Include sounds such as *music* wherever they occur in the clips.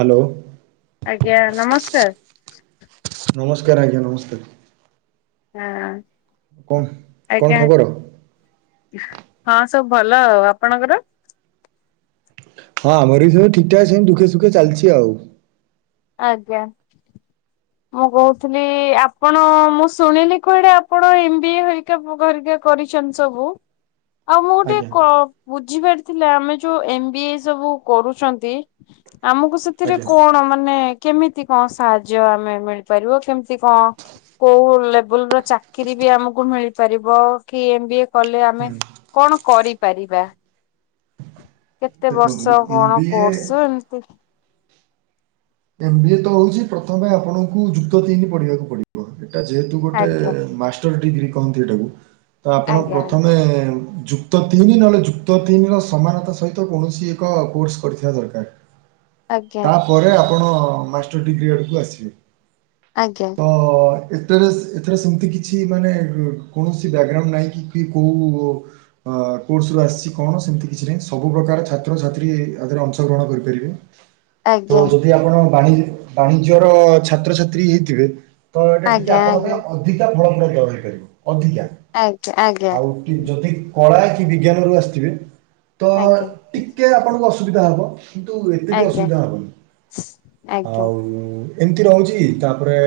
Hello ଆଜ୍ଞା ନମସ୍କାର। ନମସ୍କାର ଆଜ୍ଞା ନମସ୍କାର। ହଁ କଣ କଣ ଆଜ୍ଞା ଖବର? ହଁ ସବୁ ଭଲ ଆଉ ଆପଣଙ୍କର? ହଁ ଆମର ବି ସବୁ ଠିକ ଠାକ ସେମିତି ଦୁଖେ ସୁଖେ ଚାଲିଚି ଆଉ। ଆଜ୍ଞା। ମୁଁ କହୁଥିଲି ଆପଣ ମୁଁ ଶୁଣିଲି କୁଆଡେ ଆପଣ ଏମ୍ ବି ଏ ହରିକା ଭ ଗରିକ କରିଛନ୍ ସବୁ। ହ ଆଉ ମୁଁ ଟିକେ କ ବୁଝିପାରିଥିଲେ ଆମେ ଯୋଉ ଏମ ବି ଏ ସବୁ କରୁଛନ୍ତି ଆମକୁ ସେ ଥିରେ ଆଜ୍ଞା କଣ ମାନେ କେମିତି କଣ ସାହାଯ୍ୟ ଆମେ ପାରିବ କେମିତି କଣ କୋଉ ଲେବୁଲର ଚାପ ଚାକିରି ବି ଆମକୁ ମିଳିପାରିବ କି ଏମ ବି ଏ କଲେ ଆମେ ହୁଁ। କଣ କରିପାରିବା। କେତେ ଦେଖନ୍ତୁ ବର୍ଷ ଏମ୍ କଣ ବି ଏ କୋର୍ସ ଏମିତି ଏମ୍ ବି ଏ ତ ହଉଚି ପ୍ରଥମେ ଆପଣଙ୍କୁ ଯୁକ୍ତ ତିନି ପଢିବାକୁ ପଡିବ। ଏଟା ଯେହେତୁ ଗୋଟେ ଆଜ୍ଞା ମାଷ୍ଟର ଡିଗ୍ରୀ କହନ୍ତି ଏଇଟାକୁ। ତ ଆପଣ ଆଜ୍ଞା ପ୍ରଥମେ କ୍ତ ତିନି ନହେଲେ ଯୁକ୍ତ ତିନି ର ସମାନତା ସହିତ କୌଣସି ଏକ କୋର୍ସ କରିଥିବା ଦରକାର। ଆଜ୍ଞା। ପରେ ଆପଣ ମାଷ୍ଟର୍ ଡିଗ୍ରୀ ଆଡ଼କୁ ଆସିବେ। ଆଜ୍ଞା। ଓ ହୋ। ଏଥରେ ଏଥର ସେମତି କିଛି ମାନେ କୌଣସି ବ୍ୟାଗ୍ରାଉଣ୍ଡ ନାହିଁ କି କୋଉ ଅ କୋର୍ସ ରୁ ଆସିଛି କଣ ସେମିତି କିଛି ନାହିଁ ସବୁ ପ୍ରକାର ଛାତ୍ରଛାତ୍ରୀରେ ଅଂଶଗ୍ରହଣ କରିପାରିବେ। ତ ଆଜ୍ଞା। ଯଦି ଆପଣି ବାଣିଜ୍ୟର ଛାତ୍ରଛାତ୍ରୀ ହେଇଥିବେ ତ ଏଇଟା ଟିକେ ଆଜ୍ଞା ଆପଣଙ୍କ ପାଇଁ ଅଧିକା ଫଳ *unintelligible* ଅଧିକା ଆଜ୍ଞା ଆଜ୍ଞା। ଆଉ କି ଯଦି କଳା କି ବିଜ୍ଞାନ ରୁ ଆସିଥିବେ ତ ଟିକେ ଆପଣଙ୍କୁ ଅସୁବିଧା ହବ କିନ୍ତୁ ଏତେ ବି ଆଜ୍ଞା ଅସୁବିଧା ହବନି। ଆଜ୍ଞା ଆଜ୍ଞା ଆଜ୍ଞା ଆଜ୍ଞା ଆଉ ଏମିତି ରହୁଛି ତାପରେ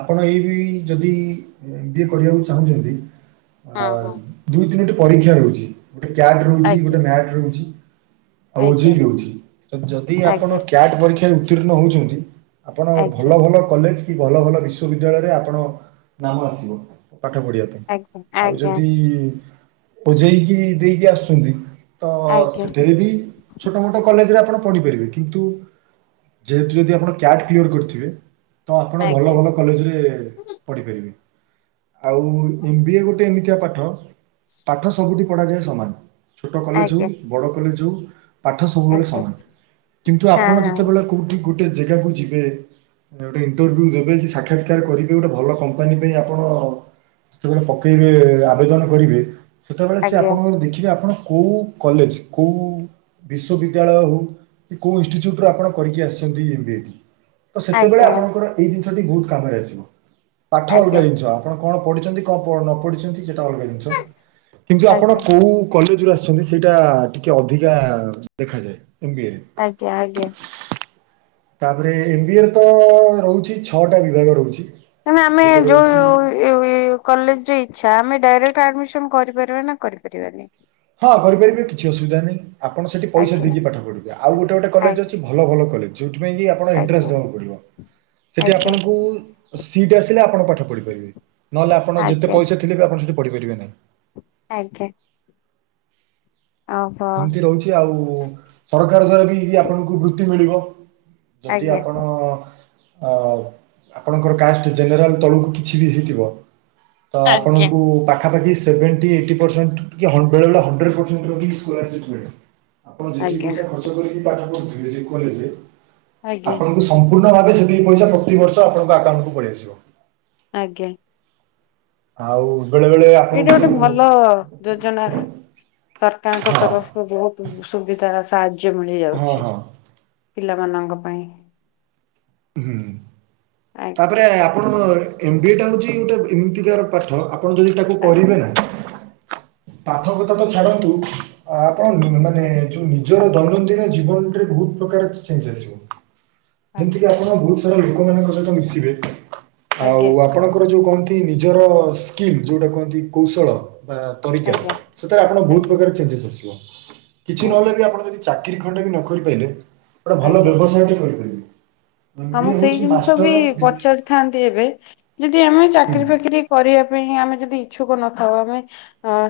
ଆପଣ ଏଇ ବି ଯଦି ଏମ ବିଏ କରିବାକୁ ଚାହୁଁଛନ୍ତି? ଆ ହଁ ହଁ ଦୁଇ ତିନଟି ପରୀକ୍ଷା ରହୁଛି ଗୋଟେ କ୍ୟାଟ ରହୁଛି ଆଜ୍ଞା ଗୋଟେ ମ୍ୟାଟ ରହୁଛି ଆଉ ଅଝେଇ ଆଜ୍ଞା ରହୁଛି ଯଦି ଆପଣ ଆଜ୍ଞା କ୍ୟାଟ ପରୀକ୍ଷା ଉତ୍ତୀର୍ଣ ହଉଛନ୍ତି। ଆପଣ ଭଲ ଭଲ କଲେଜ କି ଭଲ ଭଲ ବିଶ୍ୱବିଦ୍ୟାଳୟରେ ଆପଣ ନାମ ଆସିବ ପାଠ ପଢିବାକୁ। ଆଜ୍ଞା ଆଉ ଆଜ୍ଞା ଯଦି ବଝେଇକି ଦେଇକି ଆସୁଛନ୍ତି ତ ଆଜ୍ଞା ଆଜ୍ଞା ସେଥିରେ ବି ଛୋଟ ମୋଟ କଲେଜରେ ଆପଣ ପଢ଼ିପାରିବେ କିନ୍ତୁ ଯେହେତୁ ଯଦି ଆପଣ କ୍ୟାଟ୍ କିଲୟର କରିଥିବେ ତ ଆପଣ ଆଜ୍ଞା। ଆଜ୍ଞା ଭଲ ଭଲ ଆଜ୍ଞା କଲେଜରେ ହଁ ହଁ ପଢିପାରିବେ ଆଉ ଏମ ବି ଏ ଗୋଟେ ଏମିତିଆ ପାଠ। ପାଠ ସବୁଠି ପଢାଯାଏ ସମାନ ଛୋଟ କଲେଜ ହଉ ଆଜ୍ଞା ବଡ କଲେଜ ହଉ ପାଠ ସବୁବେଳେ ସମାନ କିନ୍ତୁ ଆପଣ ଯେତେବେଳେ କୋଉଠି ଗୋଟେ ଜାଗାକୁ ଯିବେ। ଗୋଟେ ଇଣ୍ଟରଭ୍ୟୁ ଦେବେ କି ସାକ୍ଷାତକାର କରିବେ ଗୋଟେ ଭଲ କମ୍ପାନୀ ପାଇଁ ଆପଣ ସେତେବେଳେ ପକେଇବେ ଆବେଦନ କରିବେ ସେତେବେଳେ ସେ ଆପଣଙ୍କ ଦେଖିବେ ଆପଣ କୋଉ କଲେଜ କୋଉ ବିଶ୍ଵବିଦ୍ୟାଳୟ ହଉ କି କୋଉ ଇନଷ୍ଟିଚ୍ୟୁଟ ରୁ ଆପଣ କରିକି ଆସ *inaudible* ସେତେବେଳେ ଆଜ୍ଞା ଆପଣଙ୍କର ଏଇ ଜିନିଷ ବହୁତ କାମରେ ଆସିବ। ପାଠ ଆଜ୍ଞା। ଅଲଗା ଜିନିଷ ଆପଣ କଣ ପଢିଛନ୍ତି କଣ ନ ପଢିଛନ୍ତି ସେଟା ଅଲଗା ଜିନିଷ। କିନ୍ତୁ ଆପଣ ଆଜ୍ଞା କୋଉ କଲେଜୁ ଆସୁଛନ୍ତି ସେଇଟା ଟିକେ ଅଧିକା ଦେଖାଯାଏ ଏମ୍ବଏରେ। ଆଜ୍ଞା ଆଜ୍ଞା। ତାପରେ ଏମ ବି ଏ ର ତ ରହୁଛି ଛଅଟା ବିଭାଗ ରହୁଛି। ତାମେ ଆମେ ଗୋଟେ ଯୋଉ ରହୁଛି ଏ ହୁଇ କଲେଜ ର ଇଚ୍ଛା ଆମେ ଡାଇରେକ୍ଟ ଆଡମିସନ କରିପାରିବା ନା କରିପାରିବାନି ହଁ କରିପାରିବେ କିଛି ଅସୁବିଧାନାହିଁ ଆପଣ ସେଠି ପଇସା ଆଜ୍ଞା ଦେଇକି ପାଠ ପଢି ଆଉ ଗୋଟେ ଗୋଟେ କଲେଜ ଆଜ୍ଞା ଅଛି ଭଲ ଭଲ କଲେଜ ଯୋଉଥିପାଇଁଁ କି ଆପଣ ଆଜ୍ଞା ଏଣ୍ଟାନ୍ସଦବାକୁ ପଡିବ ସେଠି ଆଜ୍ଞା ଆପଣଙ୍କୁ ସିଟି ଆସିଲେ ଆପଣ ପାଠ ପଢିପାରିବେ ନହେଲେ ଆପଣ ଯେତେ ଆଜ୍ଞା। ପଇସା ଥିଲେ ବି ଆପଣ ସେଠି ପଢିପାରିବେନି ଆଜ୍ଞା ଓହୋ ଏମିତି ରହୁଛି ଆଉ ସରକାର ଦ୍ଵାରା ବି ଆପଣଙ୍କୁ ବୃତ୍ତି ମିଳିବ ଯଦି ଆଜ୍ଞା। ଆପଣ ଆ ଆପଣଙ୍କର କାଷ୍ଟ ଜେନେରାଲ ତଳକୁ କିଛି ବି ହେଇଥିବ। ତ ଆଜ୍ଞା ଆପଣଙ୍କୁ ପାଖାପାଖି ସେଭେଣ୍ଟି ଏଇଟି ପରସେଣ୍ଟ କି ହଣ୍ଡ୍ରେଡ୍ ରୁ ହଣ୍ଡ୍ରେଡ଼୍ ପରସେଣ୍ଟ ରହି କୁଆଡେ ଯିବେ ଆପଣ ଯେତିକି ଆଜ୍ଞା ପଇସା ଘର୍ଚ୍ଚ କରିକି ପାଠ ପଢି ଥିଲେ ଏଇ କଲେଜ ରେ। ଆଜ୍ଞା ଆପଣଙ୍କୁ ସମ୍ପୂର୍ଣ୍ଣ ଭାବେ ସେତିକି ପଇସା ପ୍ରତିିବର୍ଷ ଆପଣଙ୍କ ଆକାଉଣ୍ଟକୁୁ ପଳେଇଆସିବ। ଆଜ୍ଞା ଆଉ ବେଳେବେେଳେ ଏଇଟା ଗୋଟେ ଭଲ ଯୋଜନା ସରକାରଙ୍କ ହଁ ତରଫରୁ ବହୁତ ସୁବିଧା ସାହାଯ୍ୟ ମିଳି ହଁ ଯାଉଛି ହଁ ପିଲାମାନଙ୍କ ପାଇଁ ହୁଁ ଆଜ୍ଞା ତାପରେ ଆପଣଙ୍କ ଏମ ବି ଏ ଟା ହଉଛି ଗୋଟେ ଏମିତିକା ପାଠ ଆପଣ ଯଦି ତାକୁ ଆଜ୍ଞା କରିବେ ନା ପାଠ କଥା ତ ଛାଡନ୍ତୁ। ଆପଣ ଉ ମାନେ ଆଜ୍ଞା ଜୁ ନିଜର ଦୈନନ୍ଦିନ ଜୀବନରେ ବହୁତ ପ୍ରକାର ଚେଞ୍ଜ ଆସିବ ଯେମିତି ଆଜ୍ଞା କି ଆପଣ ବ ଧର ଲୋକମାନଙ୍କ ସହିତ ମିଶିବେ ଆଉ ଆଜ୍ଞା ଆ ଆପଣଙ୍କର ଯୋଉ କହନ୍ତି ନିଜର ସ୍କିମ୍ ଯୋଉଟା କୁହନ୍ତି କୌଶଳ ବା ତରିକା, ଆଜ୍ଞା ସେଥିରେ ଆପଣ ବହୁତ ଆଜ୍ଞା। ପ୍ରକାର ଚେଞ୍ଜେସ୍ ଆସିବ, କିଛି ଆଜ୍ଞା ନହେଲେ ବି ଆପଣ ଯଦି ଚାକିରୀ ଖଣ୍ଡେ ବି ନ କରି ପାରେଲେ ଗୋଟେ ଭଲ ଆଜ୍ଞା ବ୍ୟବସାୟଟେ କରିପାରିବେ ହଁ ଏ ସେଇ ହୋଉଚି ମା ଜିନିଷ ମୁଁ ବି ପଚାରିଥାନ୍ତି ଏବେ ଯଦି ଆମେ ହୁଁ ଚାକିରି ଫାକିରି କରିବା ପାଇଁ ଆମେ ଯଦି ଇଛୁକ ନଥାଉ ଆମେ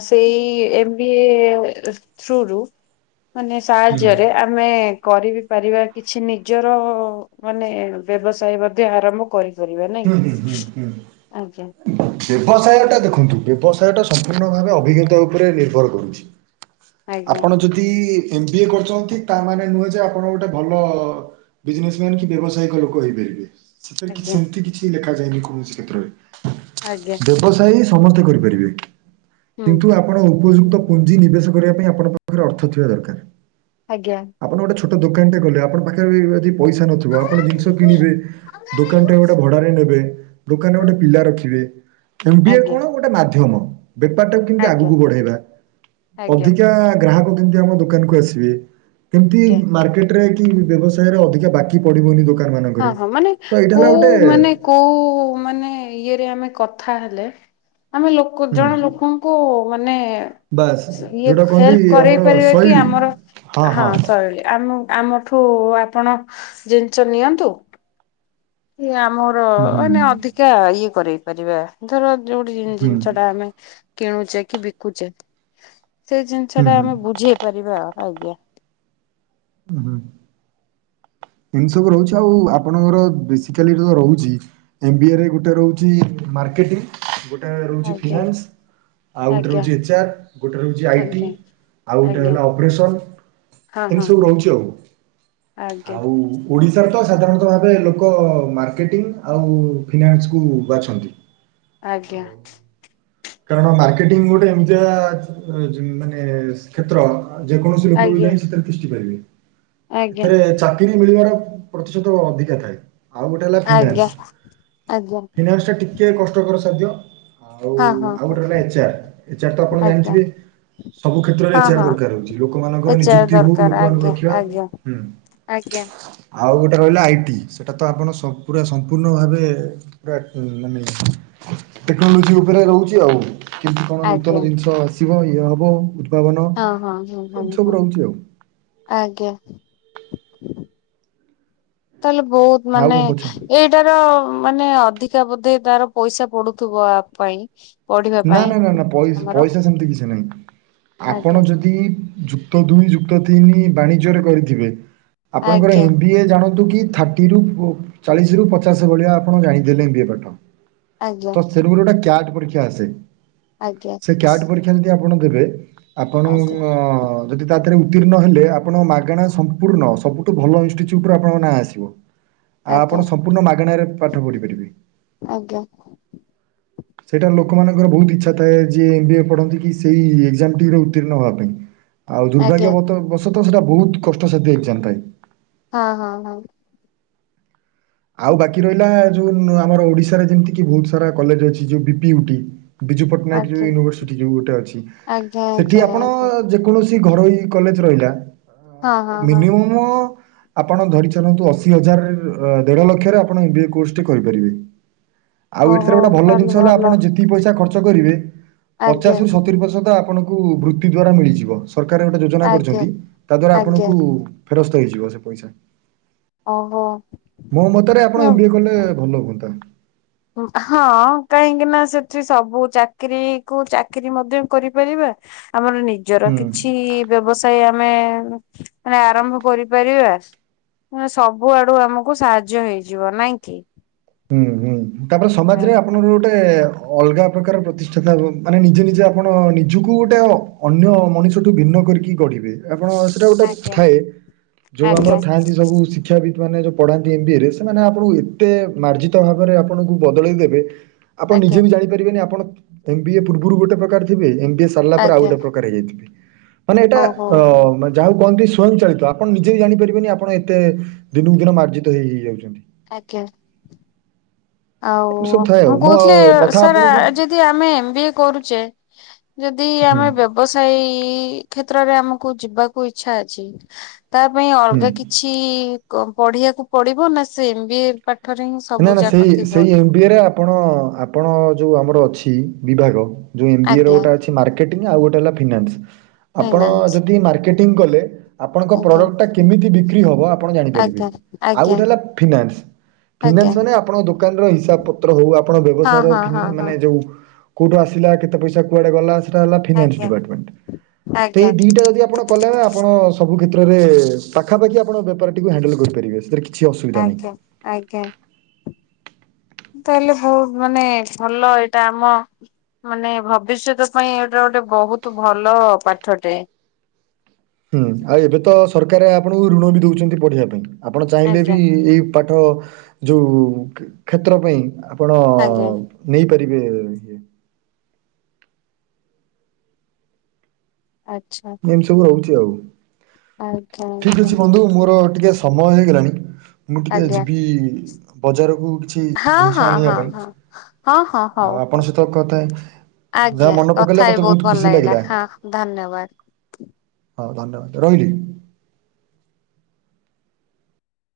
ସେଇ ଏମ୍ ବି ଏ ଥ୍ରୁରୁ ମାନେ ହୁଁ ସାହାଯ୍ୟରେ ଆମେ କରିବିି ପାରିବା କିଛି ନିଜର ମାନେ ବ୍ୟବସାୟ ମଧ୍ୟ ଆରମ୍ଭ କରିପାରିବା ନାଇଁ କି ଆଜ୍ଞା ବ୍ୟବସାୟ ଟା ଦେଖନ୍ତୁ ବ୍ୟବସାୟ ଟା ସମ୍ପୂର୍ଣ୍ଣ ଭାବେ ଅଭିଜ୍ଞତା ଉପରେ ନିର୍ଭର କରୁଛି। ଆଜ୍ଞା ଆପଣ ଯଦି ଏମ ବି ଏ କରୁଛନ୍ତି ତାମାନେ ନୁହେଁ ଯେ ଆପଣ ଗୋଟେ ଭଲ ବିଜନେସ ମ୍ୟାାନ କି ବ୍ୟବସାୟିକ ଲୋକ ହେଇପାରିବେ। ସେଥିରେ କିଚି ଆଜ୍ଞା ସେମିତି କିଛି ଲେଖା ଯାଇନି କୌଣସି କ୍ଷେତ୍ରରେ। ଆଜ୍ଞା। ବ୍ୟବସାୟ ସମସ୍ତେ କରିପାରିବେ, ହୁଁ କିନ୍ତୁ ହୁଁ ଆପଣ ଉପଯୁକ୍ତ ପୁଞ୍ଜି ନିବେଶ କରିବା ପାଇଁ ଆପଣ ପାଖରେ ଅର୍ଥ ଥିବା ଦରକାର। ଆଜ୍ଞା। ଆପଣ ଗୋଟେ ଛୋଟ ଦୋକାନ ଟେ କଲେ ଆପଣ ପାଖରେ ପଇସା ନଥିବ ଆପଣ ଜିନିଷ କିଣିବେ ଦୋକାନଟା ଗୋଟେ କି ନେବେ ଦୋକାନରେ ଗୋଟେ ପିଲା ରଖିବେ ଏମ୍ ବିଏ ଆଜ୍ଞା କଣ ଗୋଟେ ମାଧ୍ୟମ। ବେପାର ଟାକୁ କେମତି ଆଜ୍ଞା ଆଗକୁ ବଢେଇବା ଆଜ୍ଞା ଅଧିକା ଗ୍ରାହକ କେମତି ଆମ ଦୋକା ନକୁ ଆସିବେ, କେମିତି ଆଜ୍ଞା ମାର୍କେଟରେ କି ବ୍ୟବସାୟରେ ଅଧିକ ବାକି ପଡିବନି ଦୋକାନ ହଁ ମାନଙ୍କରେ, ହଁ ମାନେ ତ ଏଇଟା ହେଲା ଗୋଟେ କୋଉ ମାନେ କୋଉ ମାନେ ଇଏରେ ଆମେ କଥା ହେଲେ ଆମେ ଲୋକ କୁ ହୁଁ ଜଣେ ଲୋକଙ୍କୁ ମାନେ ବାସ୍ ଇଏ ଯୋଉଟା କହନ୍ତି ହେଲ୍ପ ଆମର କରେଇ ପାରିବା କି ଶୈଳୀ ଆମର ହଁ ଶୈଳୀ ଆମ ଆମଠୁ ଆପଣ ଜିନିଷ ନିଅନ୍ତୁ। ଇ ଆମର ହୁଁ ହୁଁ ମାନେ ଅଧିକା ଇଏ କରଇ ପାରିବା। ଧର ଯୋଉଠି ହୁଁ ଜିନିଷ ଟା ଆମେ କିଣୁଛେ କି ବିକୁଛେ ସେ ଜିନିଷ ହୁଁ ଟା ଆମେ ହୁଁ ବୁଝେଇ ପାରିବା ଆଉ ଆଜ୍ଞା। ଉଁ ହୁଁ। ଏମିତି ସବୁ ରହୁଛି ଆଉ ଆପଣଙ୍କର ବେସିକାଲି ରହୁଛି ଏମବ ଏରେ ଗୋଟେ ରହୁଛି ମାର୍କେଟିଂ ଗୋଟେ ରହୁଛି ଆଜ୍ଞା ଫିନାନ୍ସ। ଆଉ ଗୋଟେ ଆଜ୍ଞା ରହୁଛି ଏଚ ଆର୍ ଗୋଟେ ରହୁଛି ଆଇ ଟି ଆଜ୍ଞା ଆଉ ଗୋଟେ ଆଜ୍ଞା ହେଲା ଅପରେସନ୍। ହଁ ଏମିତି ହଁ ସବୁ ହଁ ରହୁଛି ଆଉ ଆଜ୍ଞା ଆଉ ଓଡ଼ିଶାରେ ତ ସାଧାରଣତଃ ଭାବେ ଲୋକ ମାର୍କେଟିଂ ଆଉ ଫି ନାନ୍ସକୁ ବାଛନ୍ତି। ଆଜ୍ଞା। ଆଉ କାରଣ ମାର୍କେଟିଂ ଗୋଟେ ଏମିତିଆ ମାନେ କ୍ଷେତ୍ର। ଯେକୌଣସି ଲୋକ ବି ଆଜ୍ଞା ଯାଇ ସେଥିରେ ତିଷ୍ଟି ପାରିବେ ଆଜ୍ଞା ଏଥିରେ ଛା ଚାକିରି ମିଳିବାର ପ୍ରତିଶତ ଅଧିକା ଥାଏ। ଆଉ ଗୋଟେ ହେଲା ଫିନାନ୍ସ ଆଜ୍ଞା ଆଜ୍ଞା ଫିନାନ୍ସ ଟା ଟିକେ କଷ୍ଟକର ସାଧ୍ୟ। ହଁ ହଁ। ଆଉ ହଁ ଗୋଟେ ହେଲା ଏଚ ଆର୍ ଏଚଆର ତ ଆପଣ ଆଜ୍ଞା ଜାଣିଥିବେ? ସବୁ କ୍ଷେତ୍ରରେ ହଁ ଏଚ ଆର ହଁ ଦରକାର ହଉଛି ଏ ଲୋକମାନଙ୍କର ଚେୟାର ନିଯୁକ୍ତି ହଉ ଦରକାର ଲୋକମାନଙ୍କୁ ଆଜ୍ଞା ରଖିବା ଆଜ୍ଞା ହୁଁ। ଆଜ୍ଞା। ଆଉ ଗୋଟେ ରହିଲା ଆଇଟି ସେଟା ତ ଆପଣ ପୁରା ସମ୍ପୂର୍ଣ୍ଣ ଭାବେ ମାନେ ଟେକ୍ନୋଲୋଜି ଉପରେ ରହୁଛି। ଆଉ କିମତି କଣ ଆଜ୍ଞା ନୂତନ ଜିନିଷ ଆସିବ ଇଏ ହବ। ପାବନ ହଁ ହଁ ହଁ ହଁ ଏମିତି ସବୁ ହଁ ରହୁଛି ଆଉ। ଆଜ୍ଞା ତାହେଲେ ବହୁତ ଆଉ ମାନେ କ'ଣ ପଚାର ଏ ଏଟାର ମାନେ ଅଧିକା ବୋଧେ ତାର ପଇସା ପଡୁଥିବା ଆ ପାଇଁ। ପଢିବା ନା ପାଇଁ ନା ନା ନା ପଇ ଆମର ପଇସା ସେମିତି କିଛି ନାହିଁ ଆଜ୍ଞା ଆପଣ ଯଦି ଜୁ କ୍ ଦୁଇ ଯୁକ୍ତ ତିନି ବାଣିଜ୍ୟରେ କରିଥିବେ ଆପଣଙ୍କର ଆଜ୍ଞା ଏମ୍ ବି ଏ ଜାଣନ୍ତୁ କି ଥା ଟିରୁ ଚାଳିଶ ରୁ ପଚାଶ ଭଳିଆ ଆପଣ ଜାଣିଦେଲେ ଏମ ବିଏ ପାଠ। ଆଜ୍ଞା। ସେ ଗୋଟେ କ୍ୟାଟ ପରୀକ୍ଷା ଆସେ ଆଜ୍ଞା। ସେ କ୍ୟାଟ ପରୀକ୍ଷା ଯଦି ଆପଣ ଦେବେ। ଆପଣ। ଯଦି ଦେରେ ଉତ୍ତୀର୍ଣ୍ଣ ହେଲେ ଆପଣଙ୍କ ମାଗଣା ସମ୍ପୂର୍ଣ୍ଣ ସବୁଠୁ ଭଲ ଇନଷ୍ଟିଚ୍ୟୁଟ ରୁ ଆପଣଙ୍କ ନାଁ ଆସିବ। ଆ ଆଜ୍ଞା ଆପଣ ସମ୍ପୂର୍ଣ୍ଣ ମାଗଣ ାରେ ପାଠ ପଢିପାରିବେ। ଆଜ୍ଞା। ସେଇଟା ଲୋକମାନଙ୍କର ବହୁତ ଇଚ୍ଛା ଥାଏ ଯିଏ ଏମ୍ ବିଏ ପଢ଼ନ୍ତି କି ସେଇ ଏକଜାମ ଟିରେ ଉତ୍ତର୍ଣ୍ଣ ହେବା ପାଇଁ। ଆଉ ଆଜ୍ଞା ଆଜ୍ଞା ଦୁର୍ଭାଗ୍ୟବତ ବଶତଃ ସେଇଟା ବହୁତ କଷ୍ଟ ସାଦ୍ଧୟ ଏକଜାମ ହୋଇଥାଏ। ହଁ ହଁ ହଁ। ଆଉ ବାକି ରହିଲା ଯୋଉ ଆମର ଓଡିଶାରେ ଯେମିତିକି ବହୁତ ସାରା କଲେଜ ଅଛି ଯଉ ବି ପିଟିୟୁଟି। ବିଜୁ ପଟ୍ଟନାୟକ ଯୋଉ ଆଜ୍ଞା। ୟୁନିଭରସିଟି ଯୋଉ ଗୋଟେ ଅଛି ଆଜ୍ଞା ସେଠି ଆଜ୍ଞା ଆପଣ ଆଜ୍ଞା ଯେକୌଣସି ଘରୋଇ କଲେଜ ରହିଲା ହଁ ହଁ ହଁ ମିନିମମ ଆପଣ ଧରି ଚାଲନ୍ତୁ ଅଶି ହଜାର ଦେଢ ଲକ୍ଷରେ ଆପଣ ଏମବିଏ କୋରସଟି କରିପାରିବେ। ଆଉ ଏଥିରେ ଓହୋ ଗୋଟେ ଭଲ ତାହେଲେ ଜିନିଷ ହେଲା ଆପଣ ଭଲ। ଯେତିକି ପଇସା ଖର୍ଚ୍ଚ କରିବେ ଆଜ୍ଞା ପଚାଶରୁୁ ସତୁରି ପ୍ରତିଶତ ଆପଣ ବୃତ୍ତି ଦ୍ଵାରା ମିଳିଯିବ ସରକାର ଗୋଟେ ଯୋଜନା ଆଜ୍ଞା କରିଛନ୍ତି ତା ଦ୍ବାରା ଆଜ୍ଞା ଆପଣଙ୍କୁ ଫେରସ୍ତ ହେଇଯିବ ସେ ପଇସା। ଓହୋ। ମୋ ମତରେ ଆପଣ ଏମବଏ କଲେ ଭଲ ହୁଅନ୍ତା। ହଁ କାହିଁକି ନା ସେଥିରେ ସବୁ ଚାକିରୀ କୁ ଚାକିରି ମଧ୍ୟ କରିପାରିବେ। ଆମର ନିଜର ହୁଁ କିଛି। ବ୍ୟବସାୟ ଆମେ ମାନେ ଆରମ୍ଭ କରିପାରିବା। ମ ସବୁ ଆଡୁ ଆମକୁ ସାହାଯ୍ୟ ହେଇଯିବ ନାଇଁ କି। ହୁଁ ହୁଁ ତାପରେ ସମାଜରେ ଆଜ୍ଞା। ଆପଣଙ୍କ ର ଗୋଟେ ଅଲଗା ପ୍ରକାର ପ୍ରତିଷ୍ଠାତା ମାନେ ନିଜେ ନିଜେ ଆପଣ ନିଜକୁ ଗୋଟେ ଅନ୍ୟ ମଣିଷଠୁ ଭିନ୍ନ କରିକି ଗଢ଼ିବେ। ଆପଣ ସେଇଟା ଗୋଟେ ଆଜ୍ଞା ଥାଏ ଯୋଉ ଆମର ଆଜ୍ଞା ଥାଆନ୍ତି ସବୁ ଶି ଶିକ୍ଷାବିତ୍ ମାନ ଯେଉଁ ପଢ଼ାନ୍ତି ଏମବି ରେ ସେମାନେ ଆପଣଙ୍କୁ ଏତେ ମାର୍ଜିତ ଭାବରେ ଆପଣଙ୍କୁ ବଦଳେଇ ଦେବେ ଆପଣ ନିଜେ ବି ଜାଣିପାରିବେନି ଆପଣ ଏମ ବି ଏ ପୂର୍ବରୁ ଗୋଟେ ପ୍ରକାର ଥିବେ ଏମବ ଏ ସାରିଲା ପରେ ଆଉ ଆଜ୍ଞା ଗୋଟେ ପ୍ରକାର ହେଇଯାଇଥିବେ। ମାନେ ଏଟା ଓହୋ ଅ ମ ଯାହାକୁ କହନ୍ତି ସ୍ୱୟଂଚାଳିତ ଆପଣ ନିଜେ ବି ଜାଣିପାରିବେନି ଆପଣ ଏତେ ଦିନକୁ ଦିନ ମାର୍ଜିତ ହେଇ ହେଇ ଯାଉଛନ୍ତି। ଆଜ୍ଞା। ଆଉ ଏମିତି ସବୁ ଥାଏ ଆଉ ମୁଁ ମୋ କହୁଥିଲି କଥା ସାର ଆପଣଙ୍କୁ ଆଜ ଯ ଆମେ ଏମବିଏ କରୁଛେ ଯଦି ହୁଁ ଆମେ ବ୍ୟ ବ୍ୟବସାୟ କ୍ଷେତ୍ରରେ ଆମକୁ ଯିବାକୁ ଇଚ୍ଛା ଅଛି ତା ପାଇଁ ହୁଁ। ଅଲଗା କିଛି କିଛି ପଢିବାକୁ ପଡିବ ନା ସେ ଏମ ବି ଏ ପାଠରେ ହିଁ ନା ସବୁ ନା ଜାକ ସେଇ ସେଇ ଏମ୍ ବିଏରେ ଆପଣ ଆପଣ ଯେଉଁ ଆମର ଅଛି ବିଭାଗ ଯେଉଁ ଏମ୍ ବିଏର ଆଜ୍ଞା ଗୋଟେ ଅଛି ମାରକେଟିଙ୍ଗ ଆଉ ଗୋଟେ ହେଲା ଫିନାନସ ଆପଣ ଫାଇନାନ୍ସ ଜଦି ମାରକେଟିଙ୍ଗ କଲେ ଆପଣଙ୍କ ଆଜ୍ଞା ପ୍ରଡ଼କ୍ଟଟା କେମିତି ବିକ୍ରି ହେବ ଆପଣ ଜାଣିପାରିବେ ଆଜ୍ଞା ଆଉ ଆଜ୍ଞା ଗୋଟେ ହେଲା ଫିନାନ୍ସ ଆଜ୍ଞା ଫିନାନ୍ସ ମାନେ ଆପଣଙ୍କ ଦୋକାନର ହିସାବ ପତ୍ର ହଉ ଆପଣ ବ୍ୟବସାୟର ହଁ ହଁ ହଁ ଫିନା ହଁ ମାନେ କୋଉଠୁ ଆସିଲା କେତେ ପଇସା କୁଆଡେ ଗଲା। ସେଟା ହେଲା ଫିନାନସ ଆଜ୍ଞା ଡିପାଟ ମେନଣ୍ଟ ଆଜ୍ଞା ଦିଟା ଆପଣ କଲେ ଆପଣ ସବୁ କ୍ଷେତ୍ରରେ ପାଖାପାଖି ଆପଣ ବେପାର ଟିକୁ ହଣ୍ଡେଲ କରିପାରିବେ *unintelligible* ନାହିଁ। ଆଜ୍ଞା ଆଜ୍ଞା। ତାହେଲେ ବହୁତ ମାନେ ଭଲ ଏଇଟା ଆମ ମାନେ ଭବିଷ୍ୟତ ପାଇଁ ଏଇଟା ଗୋଟେ ବହୁତ ଭଲ ପାଠଟେ ହୁଁ ଆଉ ଏବେ ତ ସରକାର ଆପଣଙ୍କୁ ଋଣ ବି ଦେଉଛନ୍ତି ପଢ଼ିବା ପାଇଁ ଆପଣ ଚାହିଁଲେ ଆଜ୍ଞା ବି ଏଇ ପାଠ ଯେଉଁ କ୍ଷେ-କ୍ଷେତ୍ର ପାଇଁ ଆପଣ ଆଜ୍ଞା। ନେଇପାରିବେ ଆଚ୍ଛା। ମୁ ଏମତି ସବୁ ରହୁଛି ଆଉ। ଆଜ୍ଞା। ଠିକ୍ ଅଛି ଆଜ୍ଞା ବନ୍ଧୁ ମୋର ଟିକେ ସମୟ ହେଇଗଲାଣି ମୁଁ ଟିକେ ଆଜ୍ଞା ଯିବି ବଜାରକୁ କିଛି ହଁ ଜିନିଷ ହଁ ଆଣିବା ହଁ ପାଇଁ ହଁ ହଁ ହଁ ହଉ ଆଉ ହଉ ଆପଣଙ୍କ ସହିତ କଥାଏ ଆଜ୍ଞା କଥା ଏ ବହୁତ ଭଲ ଲାଗିଲା ହଁ ଧନ୍ୟବାଦ। ହଁ ଧନ୍ୟବାଦ ରହିଲି।